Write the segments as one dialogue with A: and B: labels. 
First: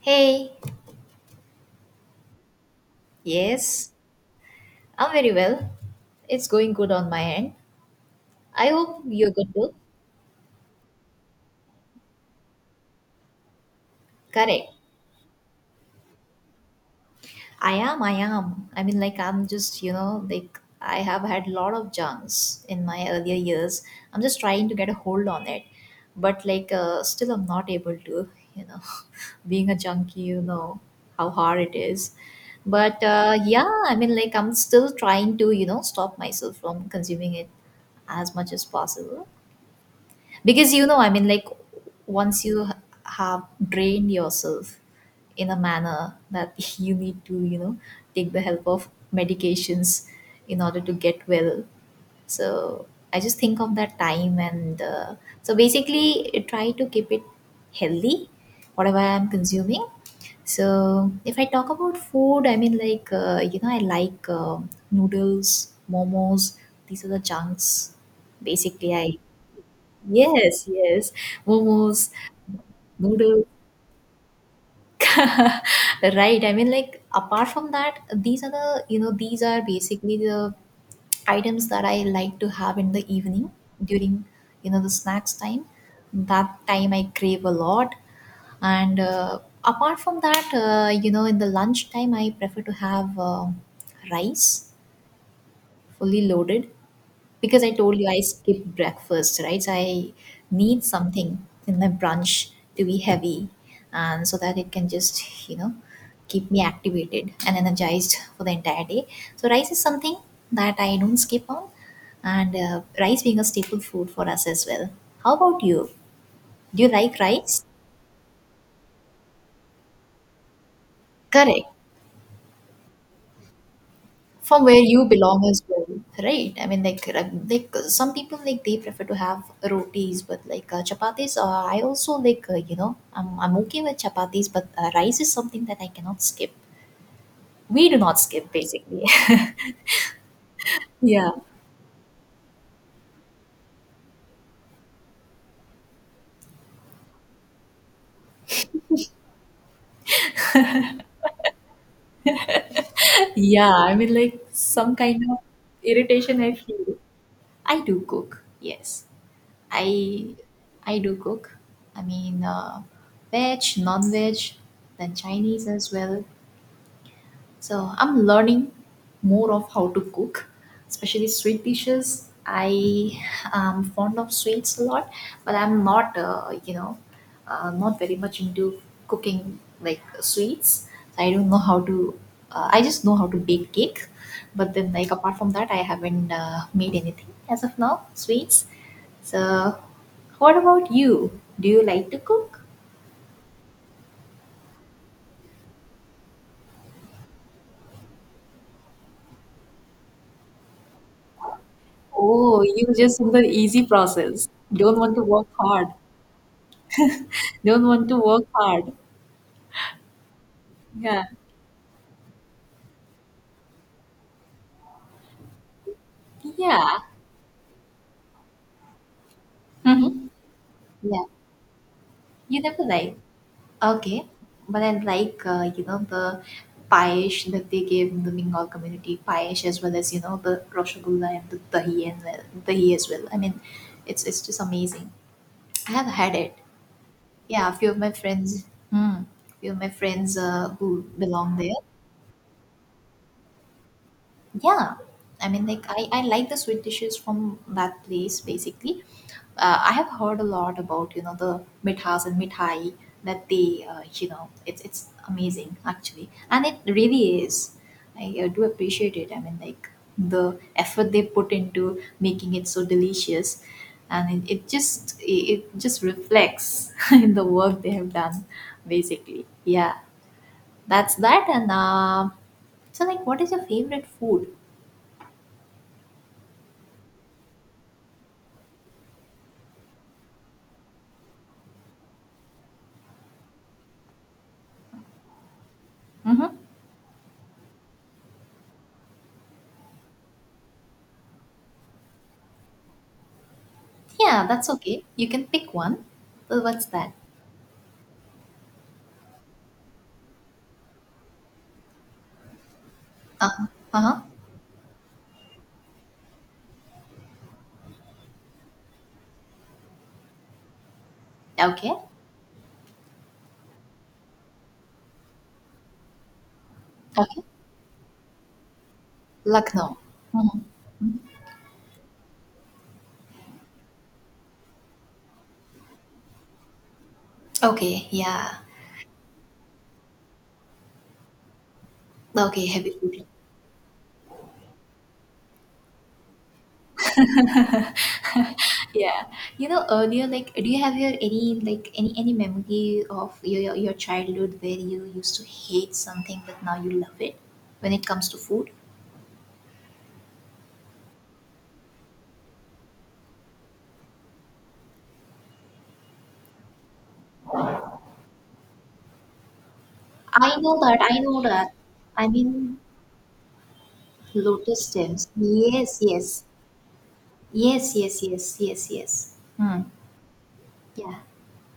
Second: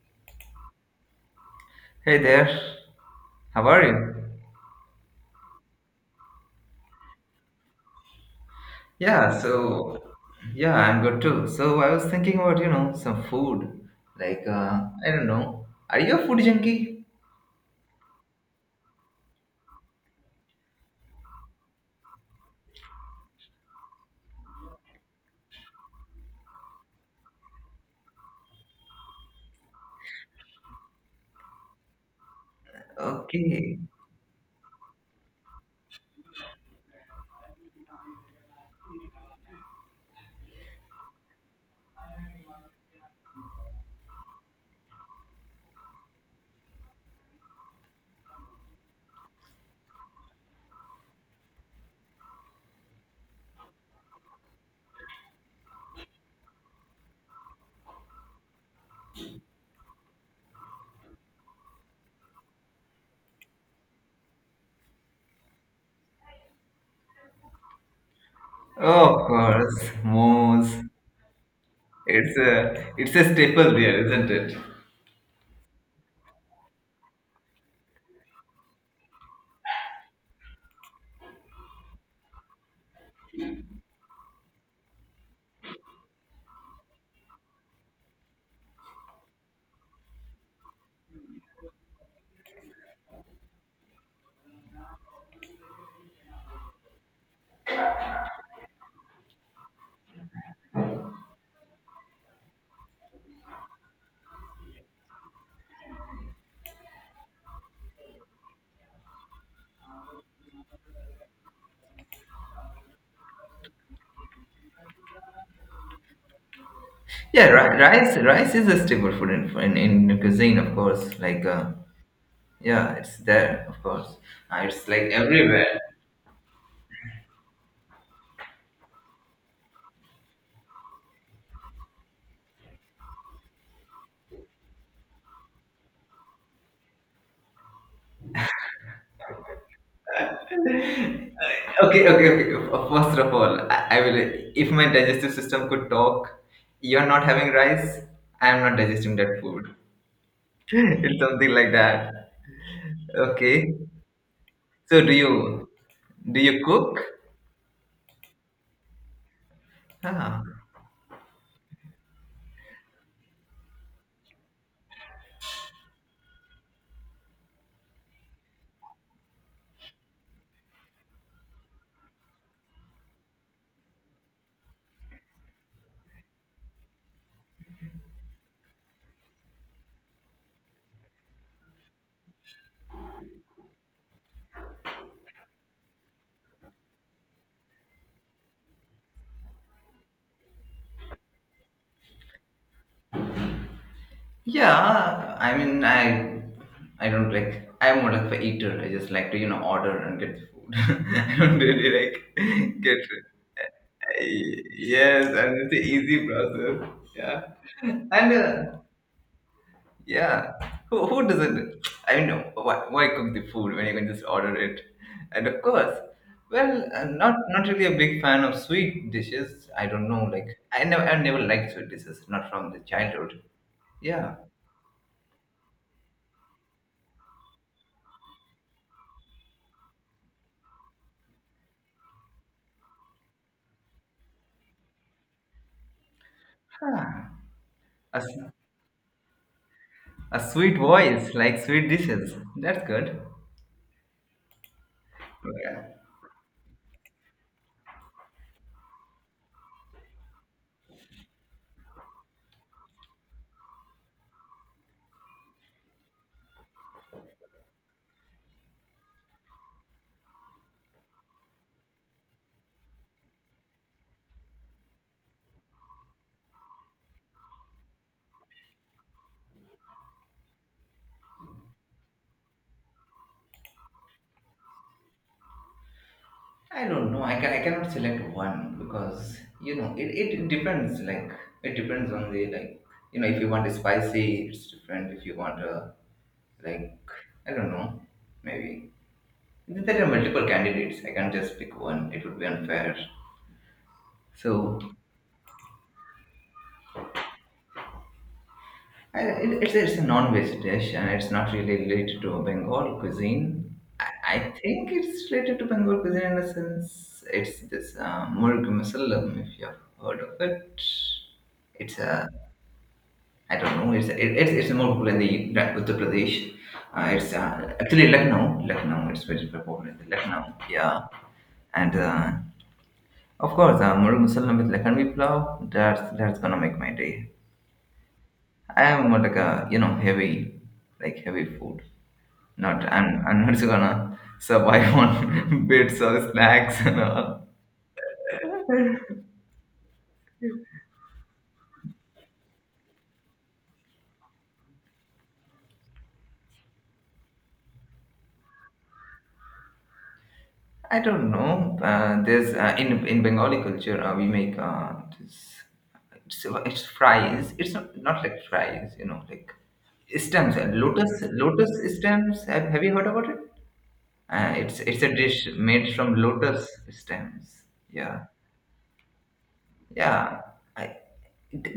A: Hey,
B: Hey there, how are
A: yes,
B: you?
A: I'm very well. It's going good on my end. I hope you're
B: Yeah,
A: good too.
B: so yeah, I'm good too. So I was thinking about, some food. Like,
A: Correct.
B: uh, I don't know. Are you a food junkie?
A: I am, I am. I mean, like, I'm just, like, I have had a lot of junks in my earlier years. I'm just trying to get a hold on it. But, like, still, I'm not able to, you know, being a junkie, how hard it is. But, yeah,
B: Okay.
A: I mean, like, I'm still trying to, stop myself from consuming it as much as possible, because I mean, like, once you have drained yourself in a manner that you need to, take the help of medications in order to get well. So I just think of that time, and so basically I try to keep it healthy, whatever I'm consuming. So if I talk about food, I mean, like, I like noodles, momos. These are the junks, basically, I—
B: Oh, of course,
A: Yes,
B: mos.
A: yes. Momos,
B: It's a
A: noodles.
B: staple here, isn't it?
A: Right. I mean, like, apart from that, these are the, these are basically the items that I like to have in the evening during, the snacks time. That time I crave a lot. And apart from that, in the lunch time, I prefer to have, rice, fully loaded, because I told you I skip breakfast, right? So I need something in my brunch to be heavy, and so that it can just, keep me activated and energized for the entire day. So rice is something that I don't skip on, and rice being a staple food for us as well. How about you? Do you like
B: Yeah,
A: rice?
B: rice is a staple food in cuisine, of course.
A: Correct.
B: Yeah, it's there, of course.
A: From where
B: It's
A: you
B: like
A: belong as
B: everywhere.
A: well, right? I mean, like, like, some people, like, they prefer to have rotis, but, like, chapatis. I also like, I'm okay with chapatis, but rice is something that I cannot skip. We do not skip, basically. Yeah.
B: Okay, okay, okay. First of all, I will. If my digestive system could talk, you're not having rice. I am not digesting that food. It's something like that.
A: Yeah,
B: Okay.
A: I mean, like, some
B: So do
A: kind of
B: you do
A: irritation I
B: you
A: feel.
B: cook?
A: I do cook, yes. i
B: Ah.
A: i do cook. I mean, veg, non-veg, then Chinese as well. So I'm learning more of how to cook, especially sweet dishes. I am fond of sweets a lot, but I'm not, not very much into cooking, like, sweets. So I don't know how to. I just know how to bake cake, but then, like, apart from that, I haven't made anything as of now. Sweets. So, what about you? Do you like to cook?
B: Yeah. I don't like. I'm more like a eater. I just like to, you know, order and get food. I don't really
A: Oh,
B: like
A: you
B: get.
A: just in the easy process. Don't want to
B: Yes,
A: work
B: and it's an
A: hard.
B: easy process. Yeah.
A: Don't want to
B: And
A: work
B: uh,
A: hard.
B: Yeah, who,
A: Yeah.
B: who doesn't? I mean, why cook the food when you can just order it? And of course,
A: Yeah.
B: not really a big fan of sweet dishes. I don't know,
A: Hmm.
B: like I never I
A: Yeah.
B: never liked sweet dishes, not
A: You
B: from the
A: never like.
B: childhood.
A: Okay.
B: Yeah,
A: But then, like, the paish that they gave in the Bengal community, paish as well as, the rosgulla and the dahi, and the dahi as well. I mean, it's just amazing. I have had it.
B: huh.
A: Yeah, a few of my
B: a, s-
A: friends, hmm, a few of my friends
B: a sweet
A: who
B: voice
A: belong
B: like
A: there.
B: sweet dishes. That's good.
A: Yeah, I mean, like,
B: Okay.
A: I like the sweet dishes from that place. Basically, I have heard a lot about, the mithas and mithai that they, it's amazing actually, and it really is. I, do appreciate it. I mean, like, the effort they put into making it so delicious, and it just reflects in the work they have done. Basically, yeah, that's that. And so, like, what is your favorite food?
B: I don't know. I cannot select one because you know it depends. Like it depends on the like you know if you want a spicy, it's different. If you want a
A: Mm-hmm.
B: like I don't know maybe there are multiple candidates. I can't just pick one. It would be unfair.
A: Yeah, that's
B: So
A: okay. You can pick one. Well, what's that?
B: it's a non-veg dish and it's not really related to Bengal
A: Uh-huh.
B: cuisine.
A: Uh-huh.
B: I think it's related to Bengal cuisine in a sense. It's this murg musallam, if you have heard of it.
A: Okay.
B: It's a, I don't know, it's more popular in the Uttar Pradesh. It's
A: Okay.
B: actually Lucknow, it's very popular
A: Lucknow.
B: in the Lucknow,
A: Mm-hmm.
B: yeah.
A: Mm-hmm.
B: And of course, murg musallam with Lakhanvi plow, that's gonna make my day.
A: Okay. Yeah.
B: I am more like a, you know, heavy, like heavy food.
A: Okay.
B: Not
A: Heavy
B: I'm
A: food.
B: I'm not gonna survive on bits or snacks and all.
A: Yeah. You know, earlier, like, do you have your any, like, any memory of your childhood where you used to hate something but now you love it when it comes to food?
B: I don't know. There's in Bengali culture we make this. It's fries. It's not, not like fries, you know, like stems.
A: I know that. I know
B: Lotus
A: that. I
B: stems. Have,
A: mean,
B: have you heard about it?
A: lotus
B: It's a
A: stems.
B: dish made
A: Yes.
B: from
A: Yes.
B: lotus stems.
A: Yes. Yes.
B: Yeah,
A: Yes. Yes. Yes. Hmm.
B: yeah I,
A: Yeah.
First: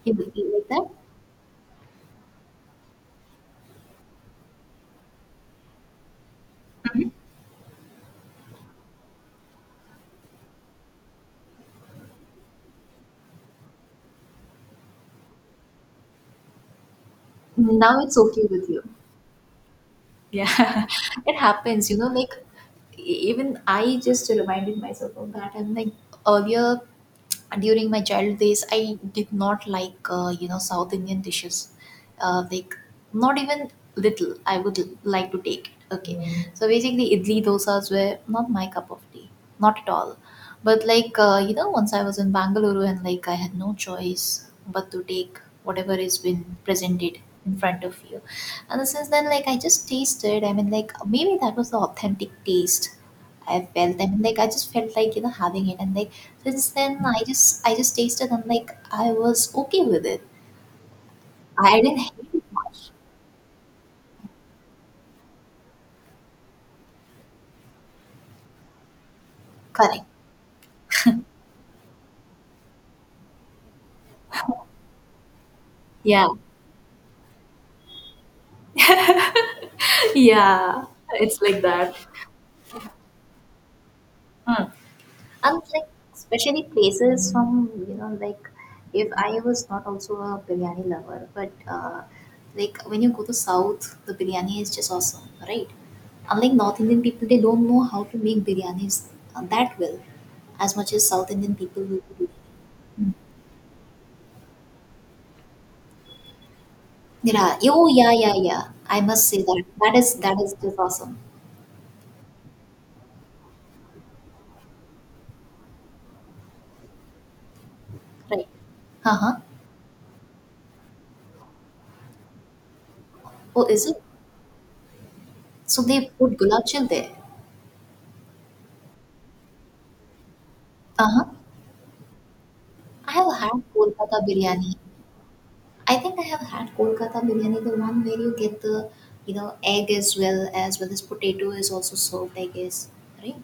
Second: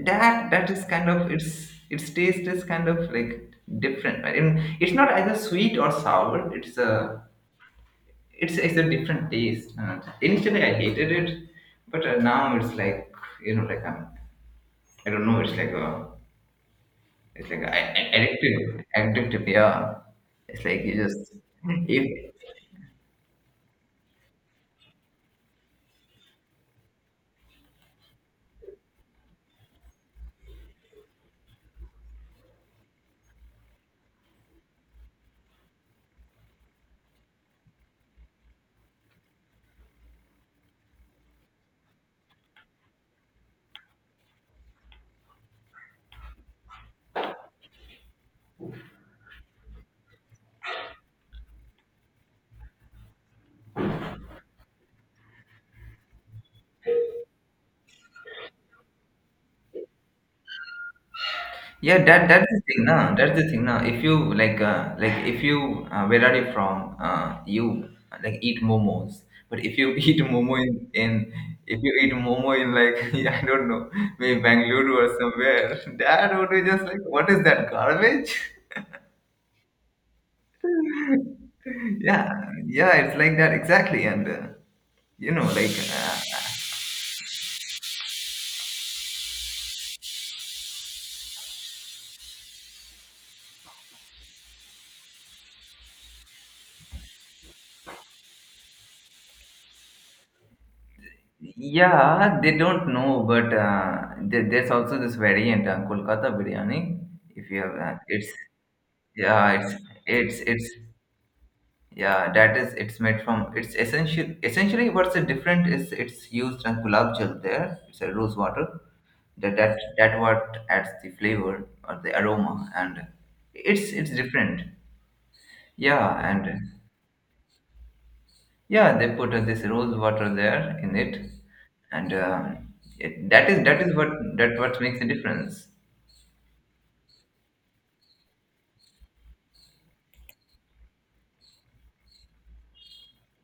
A: You,
B: that
A: you like
B: that is
A: that?
B: kind of its taste is kind of like different. I mean, it's not either sweet or sour. It's a different taste, and initially I hated it, but now it's like you know like I'm, I don't know it's like a,
A: Now it's okay with you.
B: addictive, yeah. it's like
A: Yeah,
B: you just
A: it happens, like,
B: if
A: even I just reminded myself of that. I'm like, earlier, during my child days, I did not like, South Indian dishes. Like, not even little, I would like to take it. Okay. Mm. So basically, idli dosas were not my cup of tea, not at all. But, like, once I was in Bangalore, and, like, I had no choice but to take whatever has been presented in front of you, and since then, like, I just tasted. I mean, like, maybe that was the authentic taste I felt. I mean, like, I just felt like, having it, and, like, since then, I just tasted, and, like, I was okay with it. I didn't
B: Yeah,
A: hate
B: that
A: it
B: that's the thing,
A: much.
B: na. That's the thing, na. If you like if you, where are you from? You like eat momos, but if you
A: Correct.
B: eat momo in like I don't know, maybe Bangalore or somewhere,
A: Yeah.
B: that would be just like, what is that garbage?
A: Yeah, it's like that.
B: Yeah, yeah, it's like that exactly, and
A: Hmm.
B: you know,
A: And,
B: like.
A: like,
B: Uh,
A: especially places from, like, if I was not also a biryani lover, but, like, when you go to south, the biryani is just awesome, right? Unlike North Indian people, they don't know how to make biryanis that well, as much as South Indian people will do.
B: yeah, they don't
A: Mm.
B: know, but there, there's also this variant, Kolkata biryani. If
A: Yeah,
B: you have,
A: oh yeah, yeah, yeah. I must say
B: Yeah,
A: that
B: it's
A: that is
B: it's
A: just awesome,
B: yeah, that is it's made from it's essential essentially what's the different is it's used on gulab jal there. It's a rose
A: right?
B: water.
A: Uh huh.
B: That what adds the flavor or the aroma, and
A: Oh, is it?
B: it's different.
A: So they
B: Yeah,
A: put
B: and
A: gulab jal there.
B: yeah, they put this rose water there in
A: Uh huh.
B: it, and
A: I have had
B: that is what
A: Kolkata
B: that
A: biryani.
B: what makes the difference.
A: I think I have had Kolkata biryani, the one where you get the, egg as well as potato, is also served, I guess. Right?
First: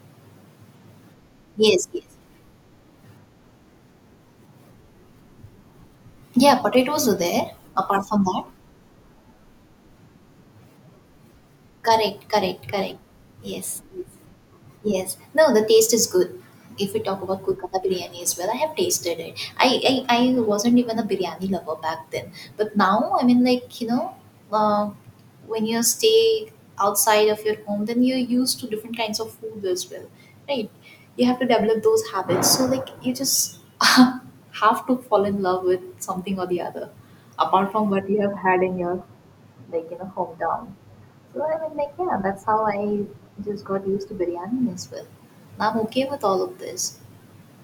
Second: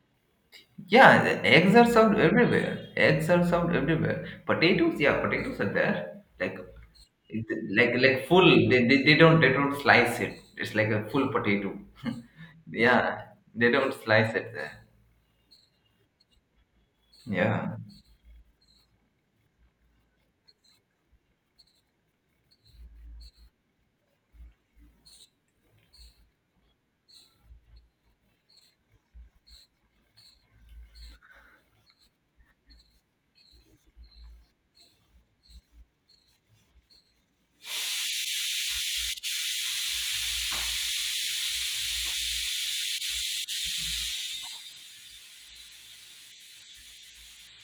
B: Yeah, the eggs are
A: Yes, yes.
B: served everywhere. Eggs are served everywhere. Potatoes, yeah, potatoes are there.
A: Yeah,
B: Like,
A: potatoes are there apart from that.
B: full. They don't slice it. It's like a full potato.
A: Correct, correct, correct.
B: yeah, they
A: Yes.
B: don't slice it there.
A: Yes. No, the taste is good. If we talk about
B: Yeah,
A: Kolkata biryani as well, I have tasted it. I wasn't even a biryani lover back then. But now, I mean, like, uh, when you stay outside of your home, then you're used to different kinds of food as well, right? You have to develop those habits. So, like, you just have to fall in love with something or the other, apart from what you have had in your, like, hometown. So I mean, like, yeah, that's how I just got used to biryani as well. Now I'm okay with all of this.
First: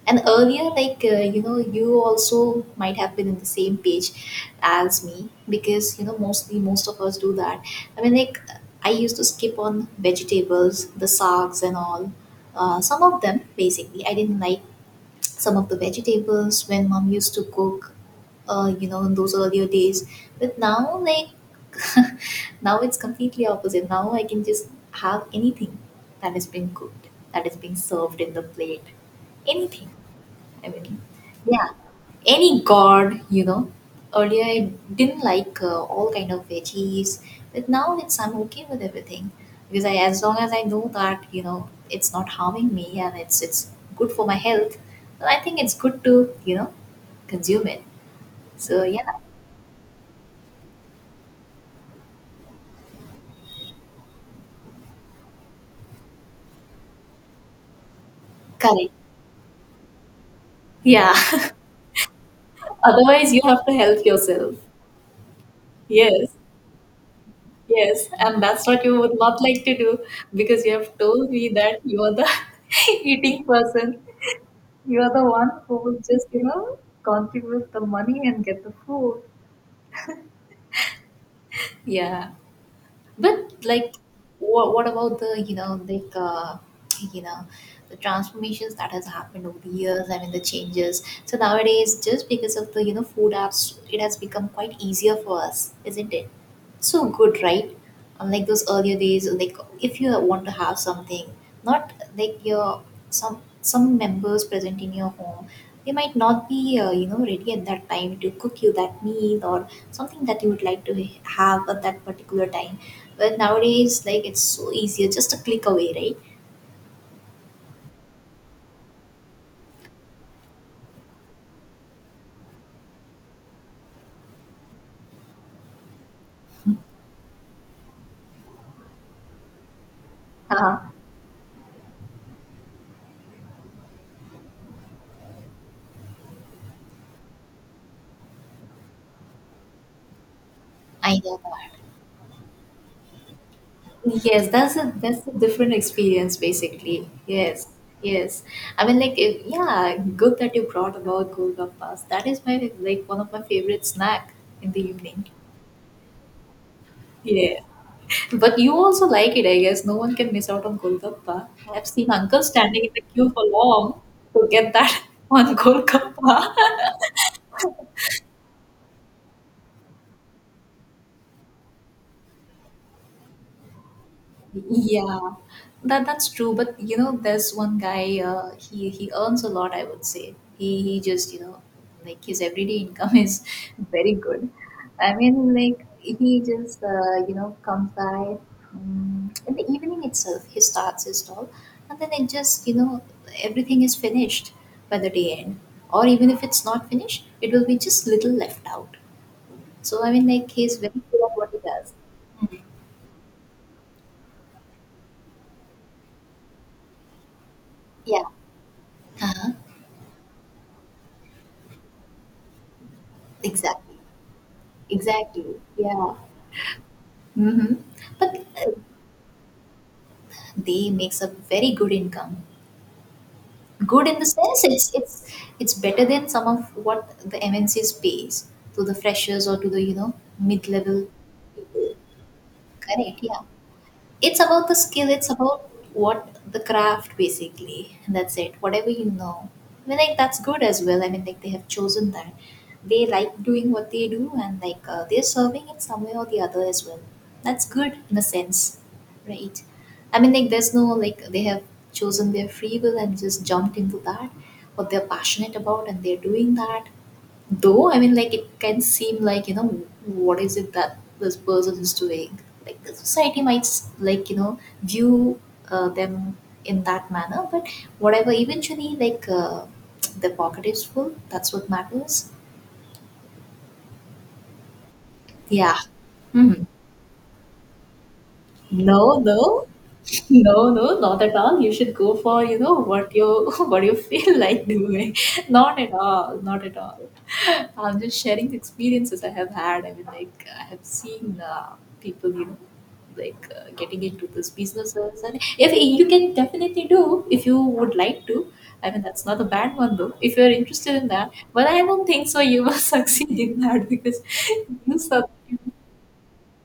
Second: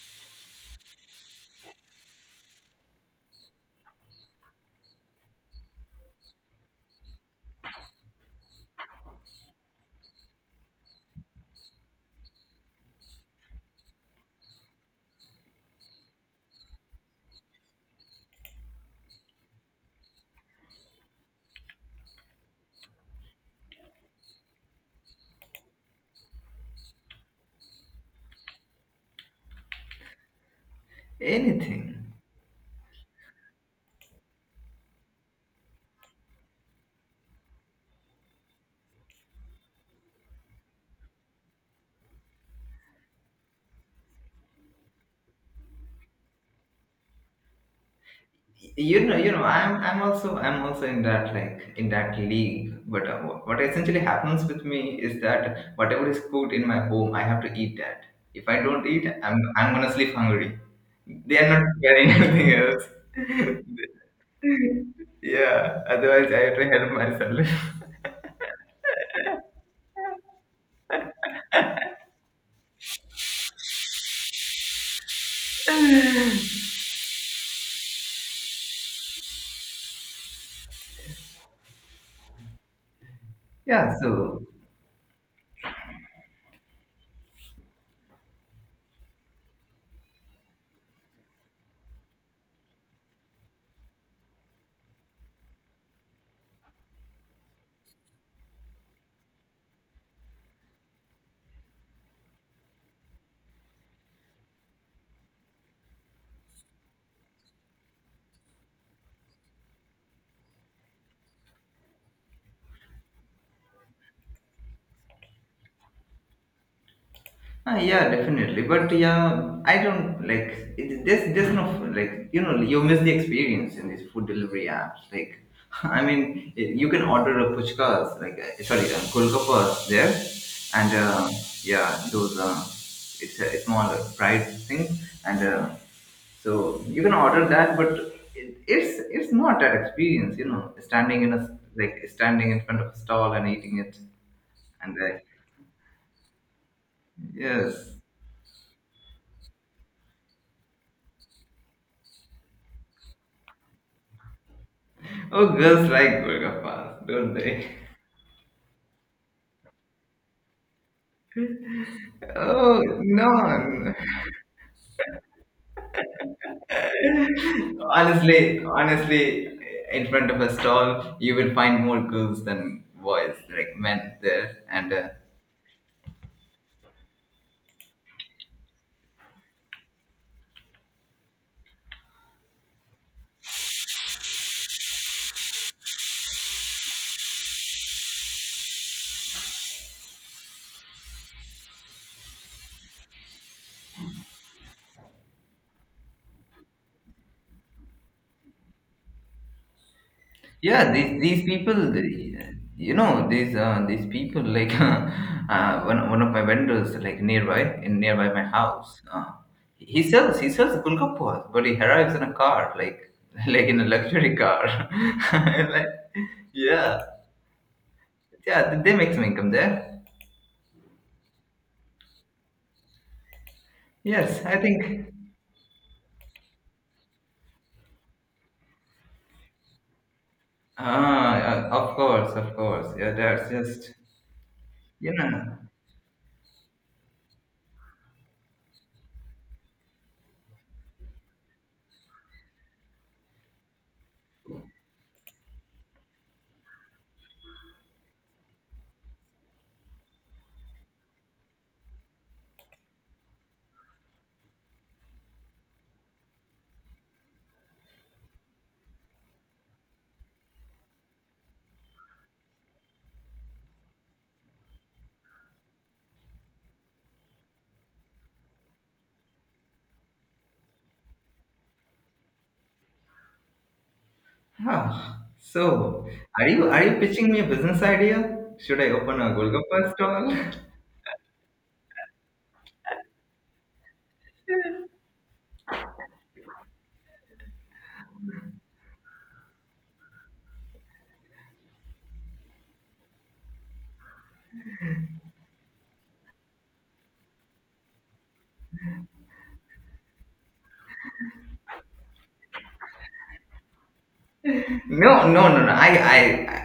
A: And earlier, like, you also might have been in the same page as me because, mostly most of us do that. I mean, like, I used to skip on vegetables, the sags, and all. Some of them, basically. I didn't like some of the vegetables when mom used to cook, in those earlier days. But now, like, now it's completely opposite. Now I can just have anything that is being cooked, that is being served in the plate. Anything. I mean, yeah,
B: anything.
A: any god. Earlier, I didn't like, all kind of veggies, but now it's I'm okay with everything because I, as long as I know that it's not harming me, and it's good for my health, then I think it's good to, consume it. So
B: you
A: yeah,
B: know you know i'm i'm also i'm also in that, like in that league, but what essentially happens with me is that whatever is cooked in my home I have to eat that. If I don't
A: correct.
B: eat, I'm gonna sleep hungry.
A: Yeah.
B: They are not preparing anything
A: Otherwise, you have
B: else.
A: to help yourself.
B: Yeah,
A: Yes.
B: otherwise I have to help myself.
A: Yes. And that's what you would not like to do, because you have told me that you are the eating person. You're the one who will just, contribute the money and get the food. Yeah. But,
B: yeah
A: like,
B: so
A: what about the, like, you know the transformations that has happened over the years? I mean, the changes. So nowadays, just because of the, food apps, it has become quite easier for us, isn't it? So good, right? Unlike those earlier days, like, if you want to have something, not like your some members present in your home, they might not be, ready at that time to cook you that meal, or something that you would like to have at that particular time. Well, nowadays, like, it's so easier, just a click away, right?
B: Ah, yeah, definitely. But yeah, I don't like it, there's no, like, you know, you miss the experience in these food delivery apps. Like, I mean, you can order a puchkas, like, kolkapas there,
A: Uh-huh.
B: and yeah, those it's a small fried thing, and so you can order that, but it's not that experience, you know,
A: I
B: standing in
A: know
B: a, standing in front of a stall and eating it,
A: that. Yes, that's a
B: and
A: that's a different experience, basically. Yes,
B: yes.
A: yes. I mean, like, if, yeah, good that you brought about golgappas. That is my, like, one of my favorite snack in the evening.
B: Oh, girls like Golgappas, don't
A: Yeah,
B: they?
A: but you also like it, I guess. No one can miss out on golgappa. I've seen uncles
B: Oh,
A: standing in the queue for
B: no.
A: long to get that one golgappa.
B: honestly, honestly, in front of a stall, you will find more girls than boys, like men there. And
A: Yeah, that's true. But you know, there's one guy. He earns a lot. I would say he just, like, his everyday income is very good. I mean, like, he just, comes by, in the evening itself. He starts his stall, and then it just everything is finished by the day end. Or even if it's not finished, it will be just little left out. So he's
B: yeah,
A: very good at
B: these
A: what he
B: people,
A: does.
B: they-
A: Mhm.
B: you know, these people, like one of my vendors, like
A: Yeah.
B: nearby my house.
A: Uh-huh.
B: He sells Golgappas, but he arrives in a car, like like in a
A: Exactly.
B: luxury car.
A: Exactly.
B: like,
A: Yeah.
B: yeah.
A: Mm-hmm. But
B: Yeah, they make some income there.
A: they makes a very good income. Good in the
B: Yes, I
A: sense it's
B: think.
A: it's it's better than some of what the MNCs pays to the freshers or to the mid level.
B: Ah, yeah, of course, of course. Yeah,
A: Correct. Yeah.
B: that's just
A: It's about the skill,
B: you
A: it's
B: know.
A: about what the craft basically, and that's it, whatever I mean, like that's good as well. I mean, like they have chosen that, they like doing what they do, and they're serving it some way or the other as well. That's good in a sense, right? I mean, like there's no, like they have chosen their free will and just jumped into that, what they're passionate about, and they're doing that. Though, I mean, like, it can seem like, you know, what is it that this person is doing? Like, the society might, like, you know, view them in that manner, but whatever, eventually, the pocket is full. That's what matters.
B: Huh.
A: Yeah.
B: So, are
A: Hmm.
B: you pitching me a business idea? Should I
A: No,
B: open a
A: no,
B: Golgappa stall?
A: no, no, not at all. You should go for, you know, what you what you feel like doing. Not at all, not at all. I'm just sharing the experiences I have had. I mean, like I have seen people, you know, getting into these businesses, and if you can definitely do if you would like to. I mean, that's not a bad one though. If you're interested in that, but I don't think so. You will succeed in that because you
B: no,
A: sub-
B: no, no, no.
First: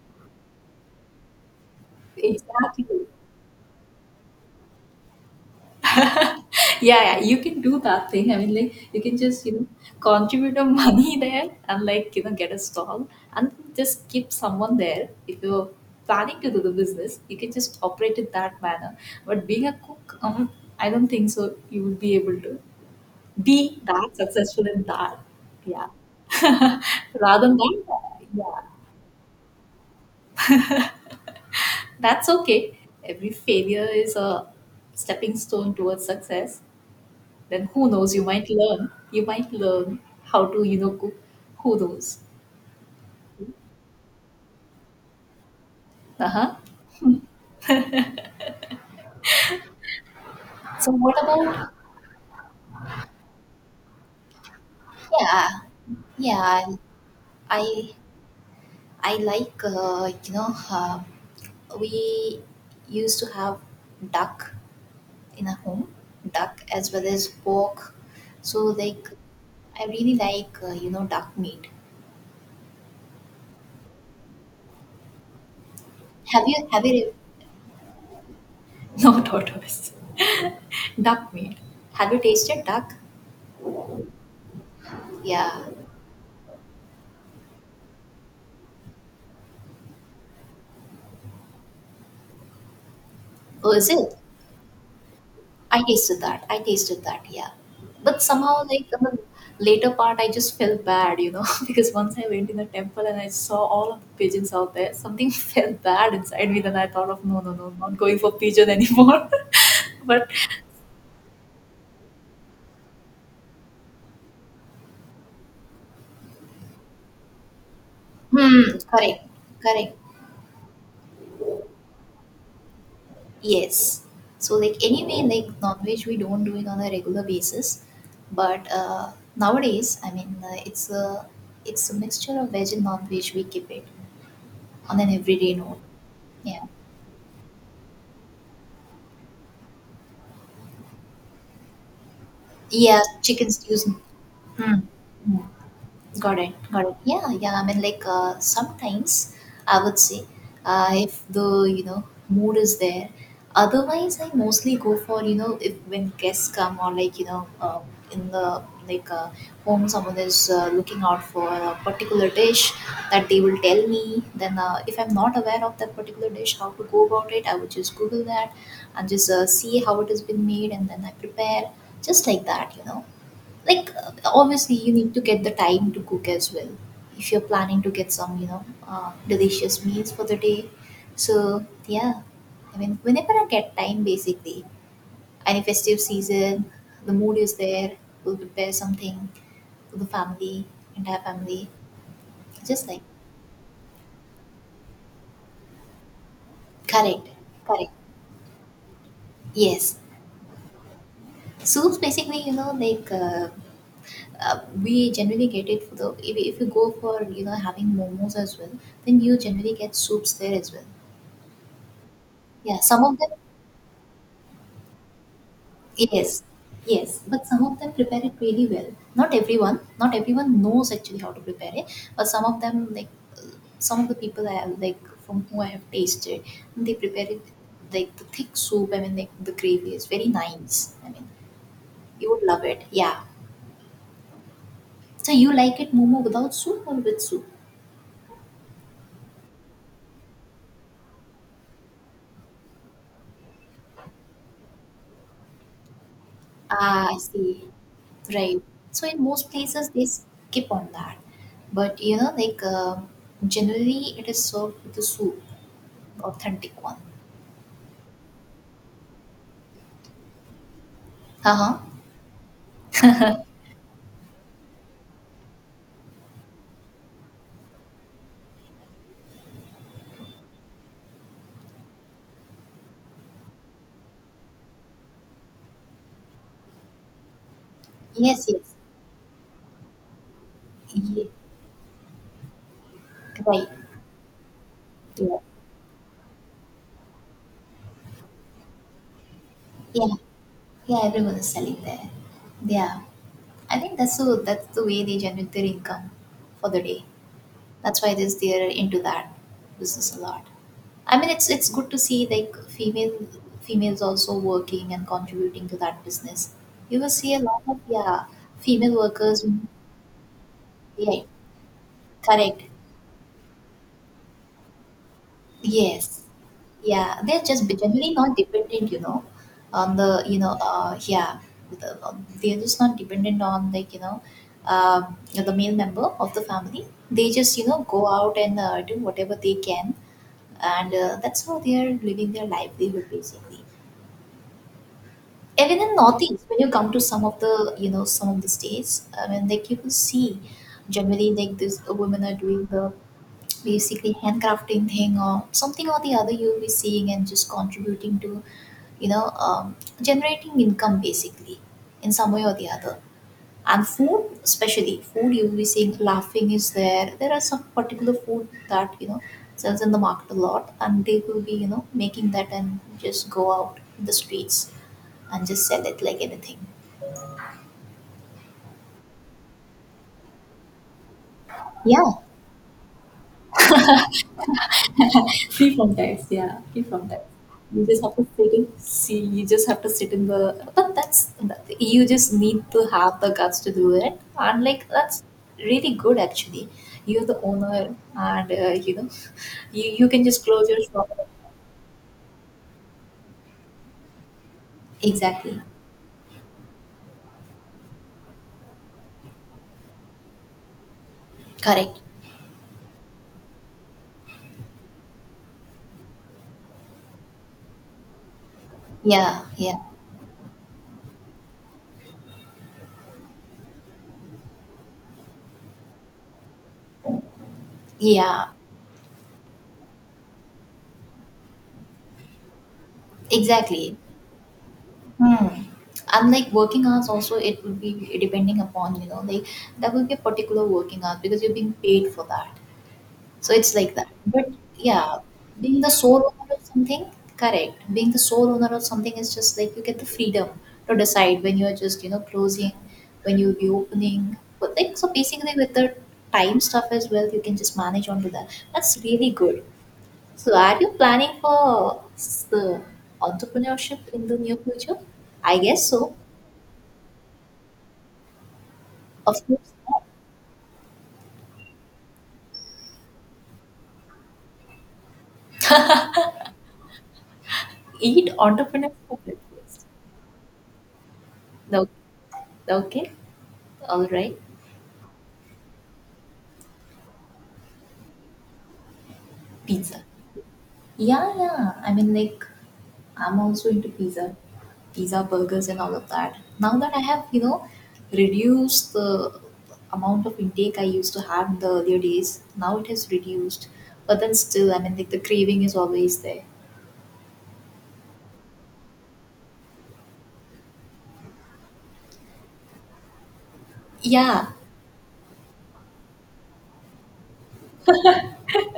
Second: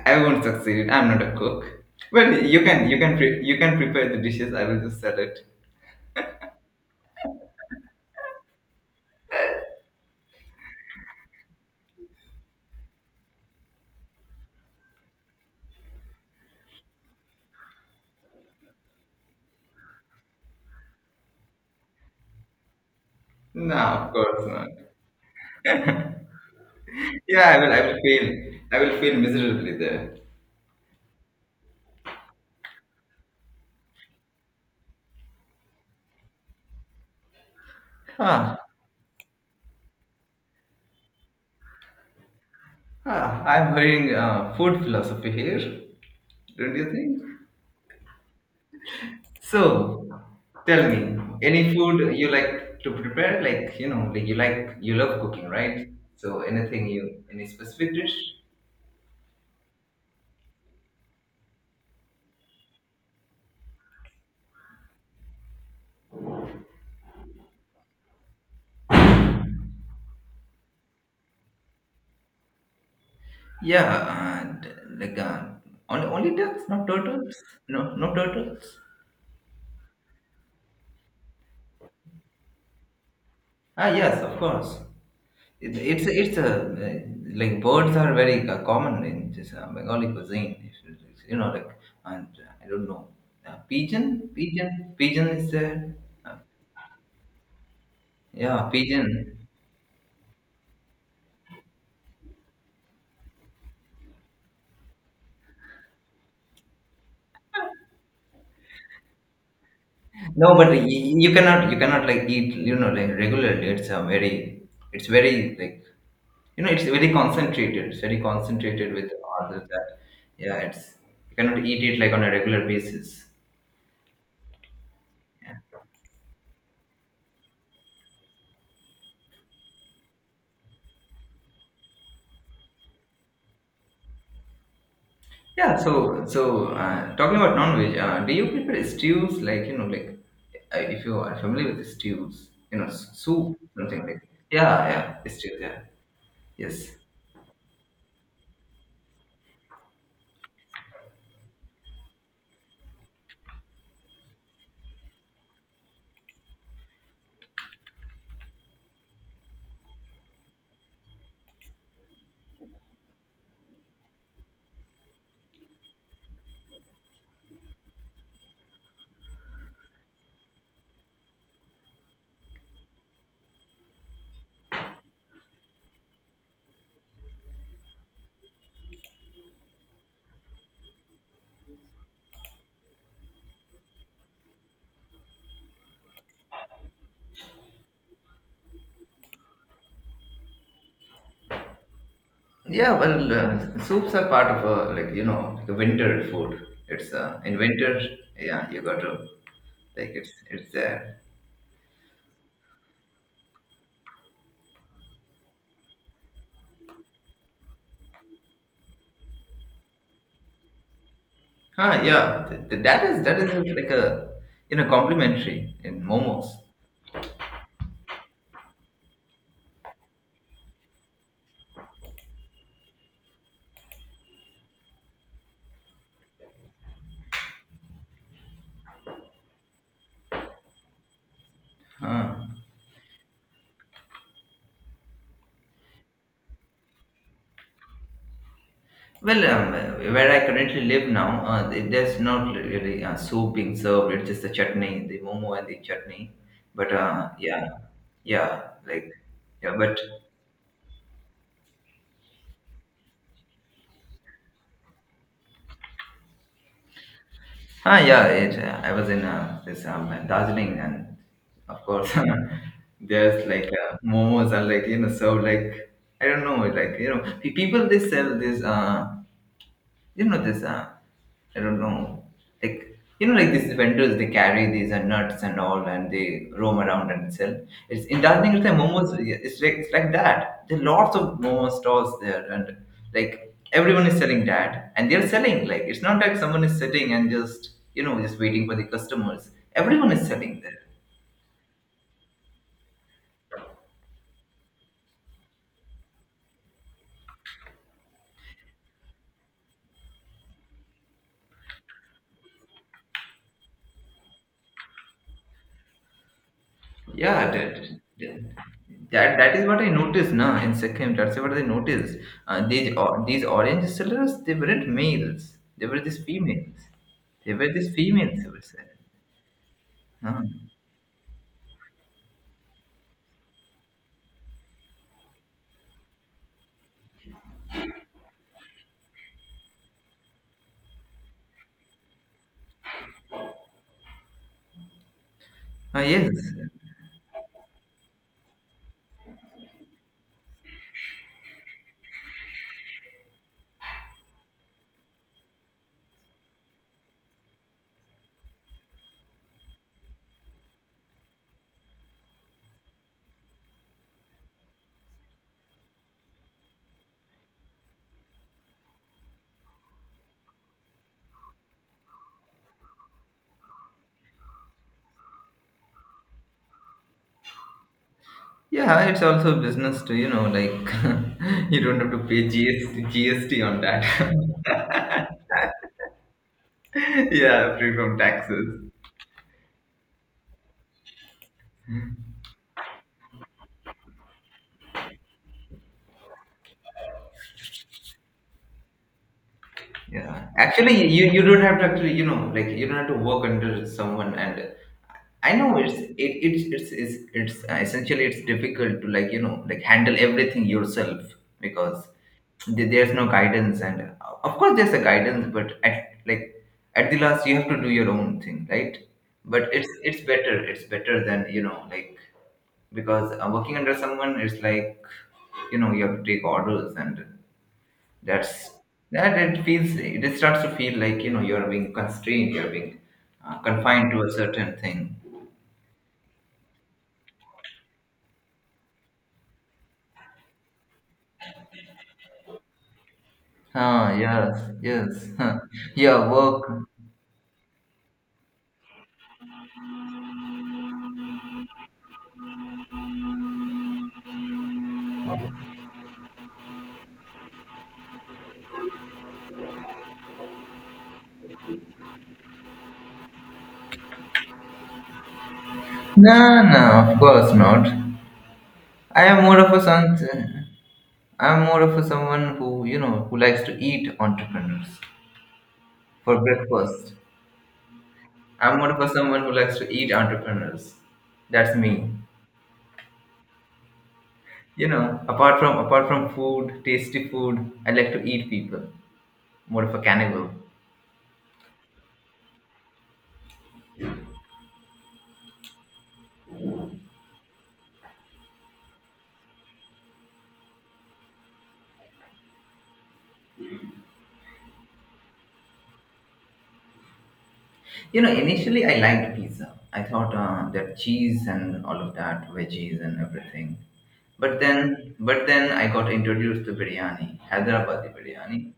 B: I won't succeed. I'm not a cook. Well, you
A: exactly.
B: can you can pre- you can prepare the dishes. I will just sell it.
A: Yeah, yeah, you can do that thing. I mean, like you can just contribute a money there, and get a stall and just keep someone there. If you're planning to do the business, you can just operate in that manner. But being a cook, I don't think so. You will be able to
B: No,
A: be that
B: of course
A: successful
B: not.
A: in that. Yeah. Rather
B: Yeah,
A: than
B: I will
A: that,
B: fail.
A: yeah,
B: I will fail miserably there.
A: that's okay. Every failure is a stepping stone towards success. Then who knows? You might
B: Huh.
A: learn. You might learn how to, you know, cook. Who knows?
B: Ah, I'm hearing food philosophy here,
A: Uh huh.
B: don't you think? So, tell me, any food you like to prepare? Like you know, like you love
A: Yeah,
B: cooking, right? So,
A: yeah.
B: anything you any
A: I
B: specific dish?
A: I like we used to have duck in our home, duck as well as pork. So like I really like duck meat.
B: Yeah, and like only
A: Have
B: ducks,
A: you have
B: not
A: you
B: turtles. No, no turtles.
A: no, tortoise. Duck meat. Have you tasted duck?
B: Ah, yes, of course.
A: Yeah.
B: It's a like birds are very common in this Bengali cuisine. You know, like and I don't know,
A: Oh, is it?
B: pigeon is there.
A: I tasted
B: Uh,
A: that. I tasted that, yeah. But somehow,
B: yeah,
A: like on the
B: pigeon.
A: later part, I just felt bad, you know, because once I went in the temple and I saw all of the pigeons out there, something felt bad inside me. Then I thought of no, no, no, I'm not going for pigeon anymore. But
B: No, but you cannot like eat you know like regularly. It's a very it's very like you know it's very concentrated. It's very
A: hmm,
B: concentrated with
A: correct,
B: all of that.
A: correct,
B: Yeah, it's you cannot eat it like on a regular basis.
A: yes. So like anyway, like non-veg, we don't do it on a regular basis. But nowadays, it's a mixture of veg and non-veg. We keep it on an everyday
B: Yeah,
A: note.
B: so
A: Yeah.
B: so talking about non-veg, do you prefer stews, like you know like if you are familiar with stews, you know
A: Yeah, chicken
B: soup
A: stews.
B: something like yeah
A: Mm.
B: yeah
A: Mm.
B: stews yeah
A: Got it. Got
B: yes
A: it. Yeah, yeah. I mean, sometimes I would say if the mood is there. Otherwise, I mostly go for, you know, if when guests come or in the like uh, home someone is looking out for a particular dish that they will tell me. Then if I'm not aware of that particular dish, how to go about it, I would just Google that and just see how it has been made, and then I prepare just like that, you know, obviously you need to get the time to cook as well if you're planning to get some delicious meals for the day. So yeah, I mean, whenever I get time basically, any festive season, the mood is there, we'll prepare something for the family, entire family, just
B: yeah
A: like
B: well soups are part of a like you know like a winter food. It's
A: correct,
B: in
A: correct,
B: winter yeah you got to
A: yes.
B: like it's there.
A: Soups basically, we generally get it for the, if you go for, you know, having momos as well, then you generally get soups there as well.
B: Huh yeah
A: Yeah, some of them,
B: that is like a you know complimentary in
A: yes,
B: momos.
A: yes, but some of them prepare it really well. Not everyone, not everyone knows actually how to prepare it, but some of them, uh, some of the people I have, like from who I have tasted, they prepare it like the thick soup. I mean, like the gravy is very nice. I mean, you
B: Huh.
A: would love it. Yeah. So you like it momo without soup or with soup?
B: Well, where I currently live now, there's not really soup being served. It's just the chutney, the momo and the chutney. But
A: Ah, I see.
B: yeah, yeah,
A: Right. So
B: like
A: in most
B: yeah,
A: places
B: but
A: they skip on that, but you know, generally it is served with the soup, authentic one.
B: ah, yeah. It. I was in this Darjeeling, and
A: Uh-huh.
B: of course, there's like momos are like you know served like I don't know like you know people they sell this You know this, I don't know. Like you know, like these vendors they carry these nuts and all, and they roam around and sell. It's in
A: Yes,
B: Darjeeling, it's like
A: yes.
B: momos. Yeah, it's like that. There are lots
A: Ye-
B: of momo stalls there, and like
A: right.
B: everyone is selling that, and they're
A: Yeah.
B: selling. Like it's not like someone is sitting and just you know just waiting for the customers.
A: Yeah.
B: Everyone is selling there.
A: Yeah, everyone is selling there. Yeah. I think that's the way they generate their income for the day. That's why this they're into that business a lot. I mean it's good to see like female females also working and contributing to that business. You will see a
B: Yeah,
A: lot of yeah,
B: that,
A: female
B: that
A: workers,
B: that is what I noticed now in Sikkim.
A: yeah,
B: That's what I noticed.
A: correct.
B: These or, these orange sellers, they weren't males. They were
A: Yes.
B: these females.
A: Yeah, they're
B: They
A: just
B: were these
A: generally not
B: females. I would say.
A: dependent, you know, on the, you
B: Uh,
A: know, yeah, the, they're just not dependent on, like, you know, the male member of the family. They just, you know, go out and do whatever they can, and that's how they are living their livelihood basically. Even in
B: yes.
A: Northeast, when you come to some of the, you know, some of the states, I mean, like you will see, generally like this, women are doing the basically handcrafting thing or something or the other. You'll be seeing and just contributing to, you know, generating income basically in some way or the other. And food, especially food, you will be seeing laughing is there. There are some particular food that, you know, sells in the market a lot, and they will be, you know, making that and just go out in the streets and just sell it like anything.
B: Yeah, it's also business to you know like you don't
A: Yeah,
B: have to pay GST, on that.
A: free from tax, yeah, free from tax.
B: yeah,
A: You
B: free
A: just have
B: from
A: to sit in.
B: taxes.
A: See, you just have to sit in the. But that's you just need to have the guts to do it, and like that's really good actually. You're the owner, and you know, you can just
B: Yeah,
A: close your
B: actually, you
A: shop.
B: you don't have to actually you don't have to work under someone. And I
A: Exactly.
B: know it's it, it's essentially it's difficult to handle everything yourself,
A: Correct.
B: because there's no guidance and of course there's a guidance, but at like at the last you have to do your own thing, right?
A: Yeah.
B: But
A: Yeah.
B: it's better than because working under someone is like you know you have to take orders, and
A: Yeah.
B: that's that it feels it starts to feel like you know you're being constrained, you're being
A: Exactly.
B: confined to a certain thing.
A: Hmm. Unlike working hours also, it would be depending upon, you know, like there will be a particular working hours because you're being paid for that. So it's like that.
B: Ah,
A: But
B: yes, yes,
A: yeah,
B: huh.
A: being the
B: Your
A: sole owner of
B: work.
A: something, correct. Being the sole owner of something is just like you get the freedom to decide when you're just, you know, closing, when you're reopening. But like so basically with the time stuff as well, you can just manage onto that. That's really good. So are you planning for the entrepreneurship in the near future? I guess so.
B: No, no, of course not. I
A: Of
B: am more
A: course,
B: of a son. I'm more of a someone who you know who likes to eat entrepreneurs for breakfast.
A: eat
B: I'm more
A: entrepreneurship
B: of a
A: for
B: someone who likes
A: breakfast.
B: to eat entrepreneurs. That's
A: No,
B: me,
A: okay, all right,
B: you know. Apart from food, tasty food, I like to eat people. More of a
A: pizza.
B: cannibal.
A: Yeah, yeah. I mean, like, I'm also into pizza, pizza burgers, and all of that. Now that I have, you know, reduced the amount of intake I used to have in the earlier days, now it has reduced. But then still, I mean, like, the craving is always there.
B: You know, initially I liked pizza. I thought that cheese and all of that, veggies and everything.
A: Yeah.
B: But then I got introduced to biryani, Hyderabadi biryani,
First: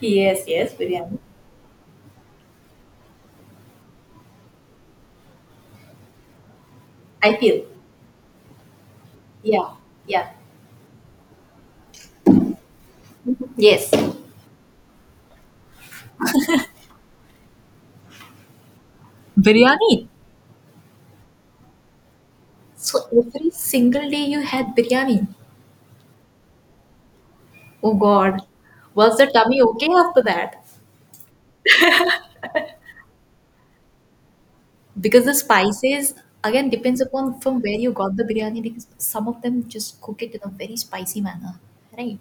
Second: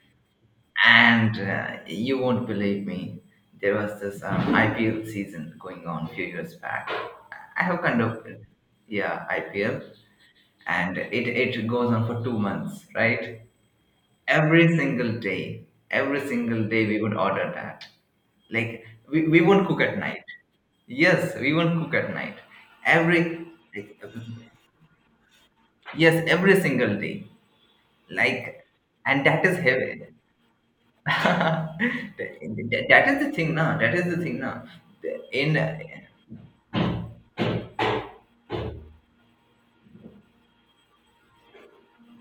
A: Yes, yes, biryani.
B: and you won't believe me. There was this IPL season going on a few years back.
A: I
B: I
A: feel.
B: have kind of, yeah,
A: Yeah,
B: IPL,
A: yeah.
B: and it goes on for 2 months, right?
A: Yes.
B: Every single day, every single day we would order that. Like we won't cook at
A: Biryani.
B: night. Yes, we won't cook at night.
A: So
B: Every,
A: every
B: like,
A: single day you had biryani.
B: yes, every single day.
A: Oh God.
B: Like,
A: Was
B: and
A: the
B: that is
A: tummy okay
B: heavy.
A: after that?
B: that, that is the thing now. That is the thing now.
A: Because the
B: In.
A: spices again depends upon from where you got the biryani, because some of them just cook it in a very spicy manner, right?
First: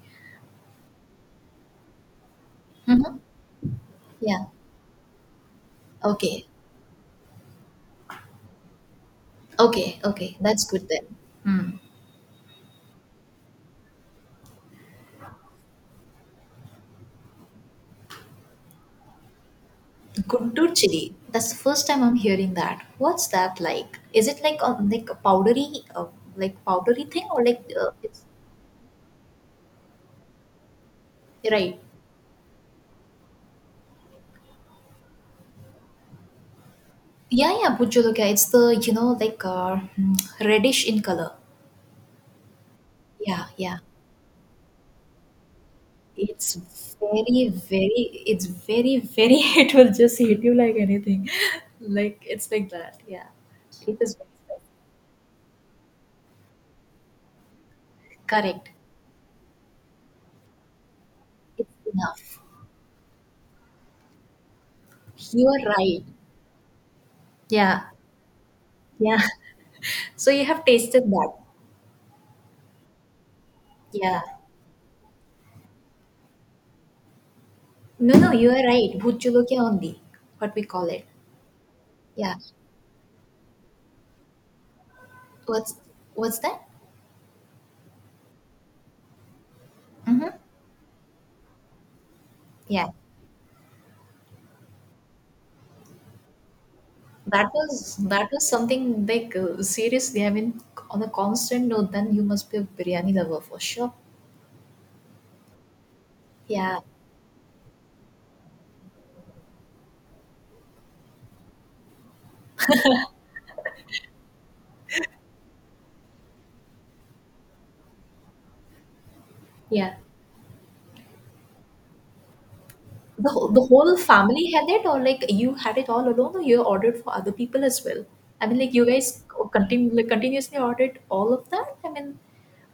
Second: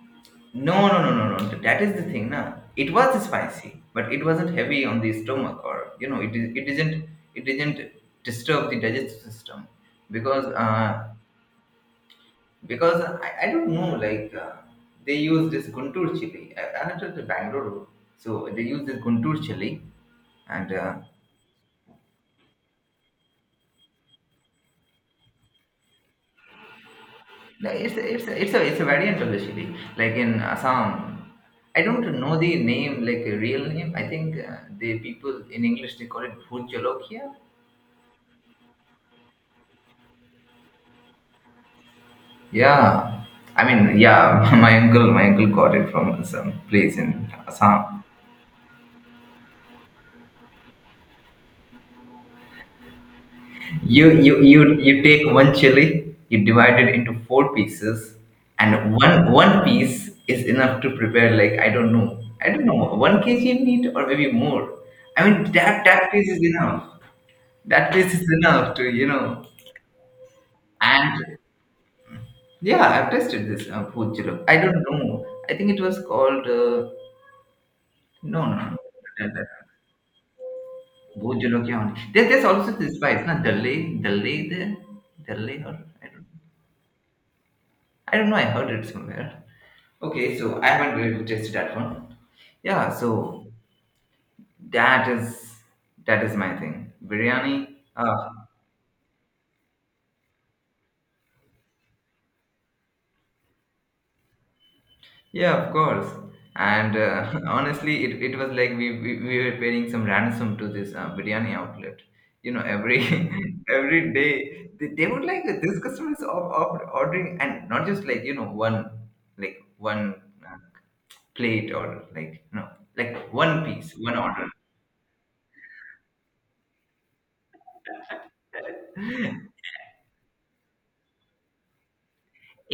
B: No, no, no, no, no. That is the thing, na. It
A: Mm-hmm.
B: was spicy, but it
A: Yeah,
B: wasn't heavy on the stomach, or you know, it
A: okay,
B: is. It isn't. It didn't disturb the digestive system,
A: okay, okay,
B: because
A: that's good then.
B: uh,
A: Hmm.
B: because I don't know. Like they use this Guntur chili. I'm not the Bangalore, so they use this Guntur chili,
A: Guntur
B: and
A: chili, that's the first time I'm hearing that. What's that like? Is it like a powdery uh, like powdery thing or
B: it's a,
A: it's
B: it's a, it's a it's a variant of the chili. Like in Assam,
A: right,
B: I don't know the name, like a real name. I think the people in English they call it bhut jolokia.
A: yeah yeah bujuluka, it's the, you know, hmm, reddish in color,
B: Yeah,
A: yeah
B: I
A: yeah.
B: mean, yeah, my uncle got it from
A: It's
B: some place in Assam.
A: it's very, very, it will just hit you like anything. Like, it's like that. Yeah. It is very specific.
B: You take one chili, you divide it into 4 pieces,
A: Correct.
B: and one piece is enough to prepare, like,
A: It's enough.
B: I don't know, one kg meat or maybe more. I
A: You
B: mean,
A: are right.
B: that piece is enough.
A: Yeah.
B: That piece is enough to you
A: Yeah.
B: know.
A: So you have tasted that.
B: And yeah, I've tested this food
A: Yeah.
B: chilo. I don't know. I think it was called
A: No, no,
B: no,
A: you
B: no, no,
A: are
B: no,
A: right.
B: no, no, no.
A: Bhuchulukia ondi, what we call it.
B: Go Jolokia only.
A: Yeah.
B: There's also this spice, na, Dalay, Dalay there, Dalay, or
A: What's what's that?
B: I don't know. I heard it somewhere.
A: Mm-hmm.
B: Okay, so I haven't really tasted that one.
A: Yeah.
B: Yeah, so that is that is my thing. Biryani. Uh,
A: That was something like seriously. I mean, on a constant note, then you must be a biryani lover for sure.
B: Yeah, of course.
A: Yeah.
B: And honestly, it was like we were paying some ransom to this biryani outlet. You know, every every day they would like this customer is of ordering, and not just like you know
A: Yeah.
B: one uh, plate, or like, no, like
A: The
B: one piece
A: whole
B: one order.
A: family had it, or like you had it all alone, or you ordered for other people as well? I mean, like you guys continue, like, continuously ordered all of that. I mean,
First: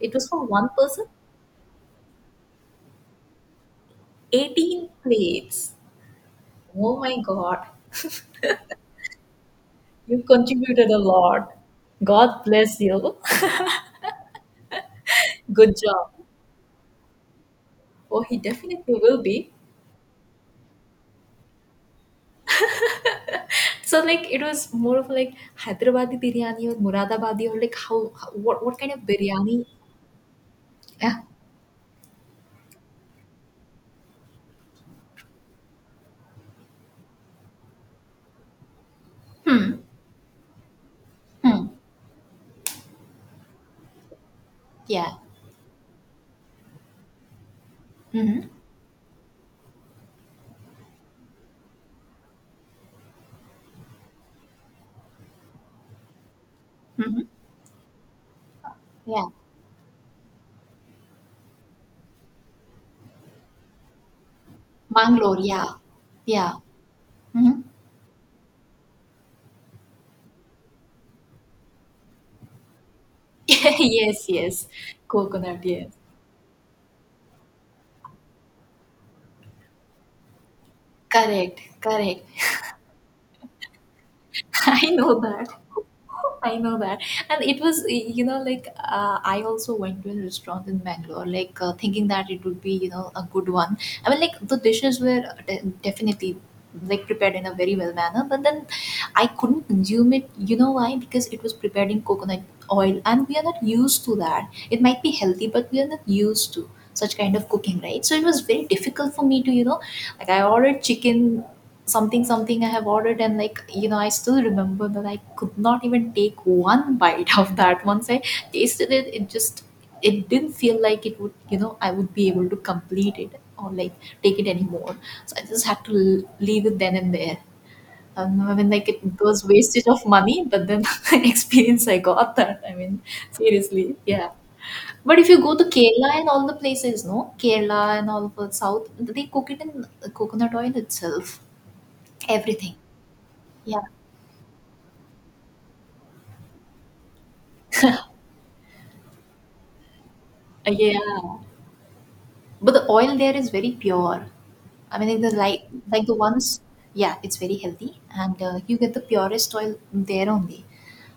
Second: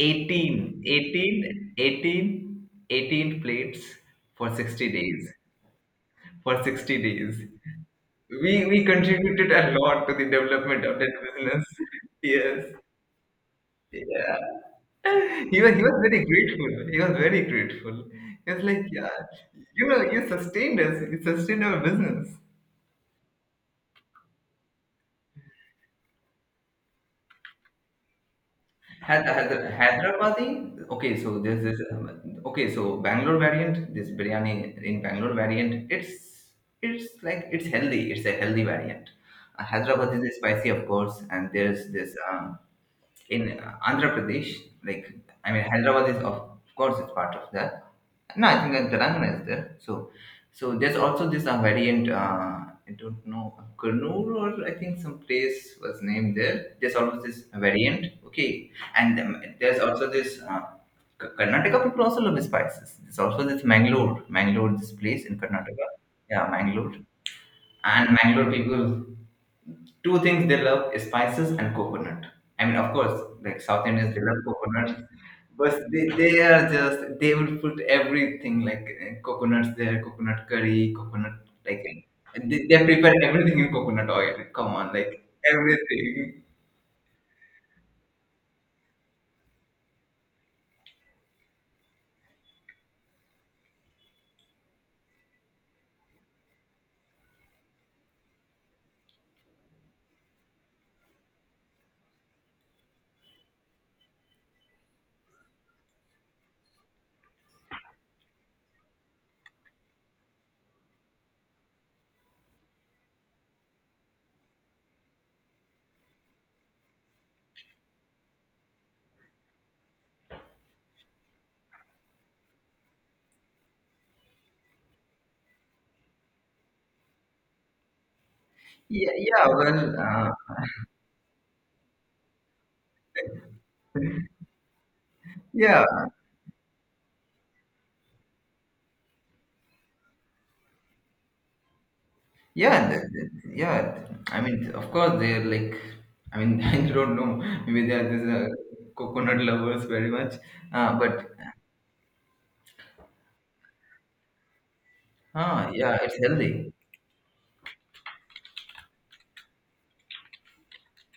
A: it was for one person,
B: 18 eighteen plates for
A: 18
B: 60 days,
A: plates.
B: for
A: Oh
B: 60
A: my
B: days.
A: God,
B: We contributed a lot to
A: you
B: the development
A: contributed a
B: of that
A: lot.
B: business.
A: God
B: Yes.
A: bless you.
B: Yeah.
A: Good
B: He was
A: job.
B: very grateful. He was very grateful.
A: Oh, he
B: He was
A: definitely
B: like, yeah,
A: will be.
B: you know, you sustained us. You sustained our business.
A: So like it was more of like Hyderabadi biryani or Muradabadi or like how what kind of biryani?
B: Hyderabadi,
A: Yeah.
B: okay, so there's this, okay, so Bangalore variant, this biryani in Bangalore variant, it's like it's healthy. It's a healthy variant. Hyderabad is spicy, of course, and
A: Hmm.
B: there's this. In Andhra Pradesh, like,
A: Yeah.
B: I mean Hyderabad is of course it's part of that. No,
A: Mm-hmm.
B: I think that Telangana is there. So, so there's also this variant. I don't know, Kurnool, or I think some place was named there. There's
A: Mm-hmm.
B: always this variant. Okay, and there's also this. Karnataka people also love spices. There's also this Mangalore, this place in
A: Mangalore, yeah.
B: Karnataka. Yeah,
A: Yeah.
B: Mangalore,
A: Hmm.
B: and Mangalore people, two things they love is spices and coconut. I mean, of course, like South Indians, they
A: Yes,
B: love
A: yes.
B: coconut,
A: Coconut,
B: but
A: yes.
B: they are just they will put everything, like coconuts there, coconut curry, coconut,
A: Correct,
B: like
A: correct.
B: they prepare everything in coconut oil. Come
A: I
B: on,
A: know
B: like,
A: that.
B: everything.
A: I know that. And it was, you know, I also went to a restaurant in Bangalore, thinking that it would be, you know, a good one. I mean, like the dishes were definitely like prepared in a very well manner, but then I couldn't consume it. You know why? Because it was prepared in coconut oil, and we are not used to that. It might be healthy, but we are not used to such kind of cooking, right? So it was very difficult for me to, you know, like I ordered chicken something something I have ordered, and like, you know, I still remember that I could not even take one bite of that. Once I tasted it, it just it didn't feel like it would, you know, I would be able to complete it or like take it anymore. So I just had to leave it then and there. I mean like it
B: Yeah,
A: was
B: yeah,
A: wastage
B: well,
A: of money, but then experience I got. That I mean seriously yeah, but if you go to
B: yeah,
A: Kerala and all the places, no, Kerala and all of the south, they cook it in coconut oil itself, everything.
B: yeah,
A: Yeah,
B: yeah. I mean, of course, they're like. I mean, I don't know. Maybe they are these coconut lovers very much, but.
A: yeah, but the oil there is very pure. I mean, like
B: Ah, yeah,
A: like the
B: it's
A: ones,
B: healthy.
A: yeah, it's very healthy, and you get the purest oil there only,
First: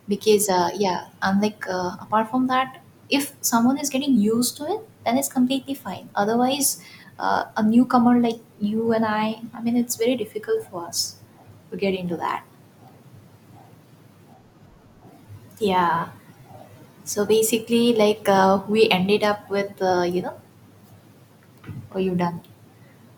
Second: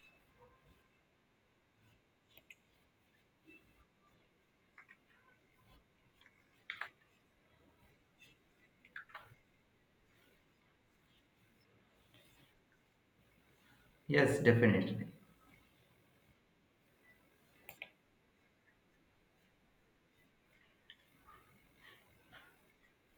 A: because yeah, unlike apart from that, if someone is getting used to it, then it's completely fine. Otherwise, a newcomer like you and I mean, it's very difficult for us to get into that.
B: Yes, definitely.
A: Yeah. So basically, we ended up with you know, oh, you done.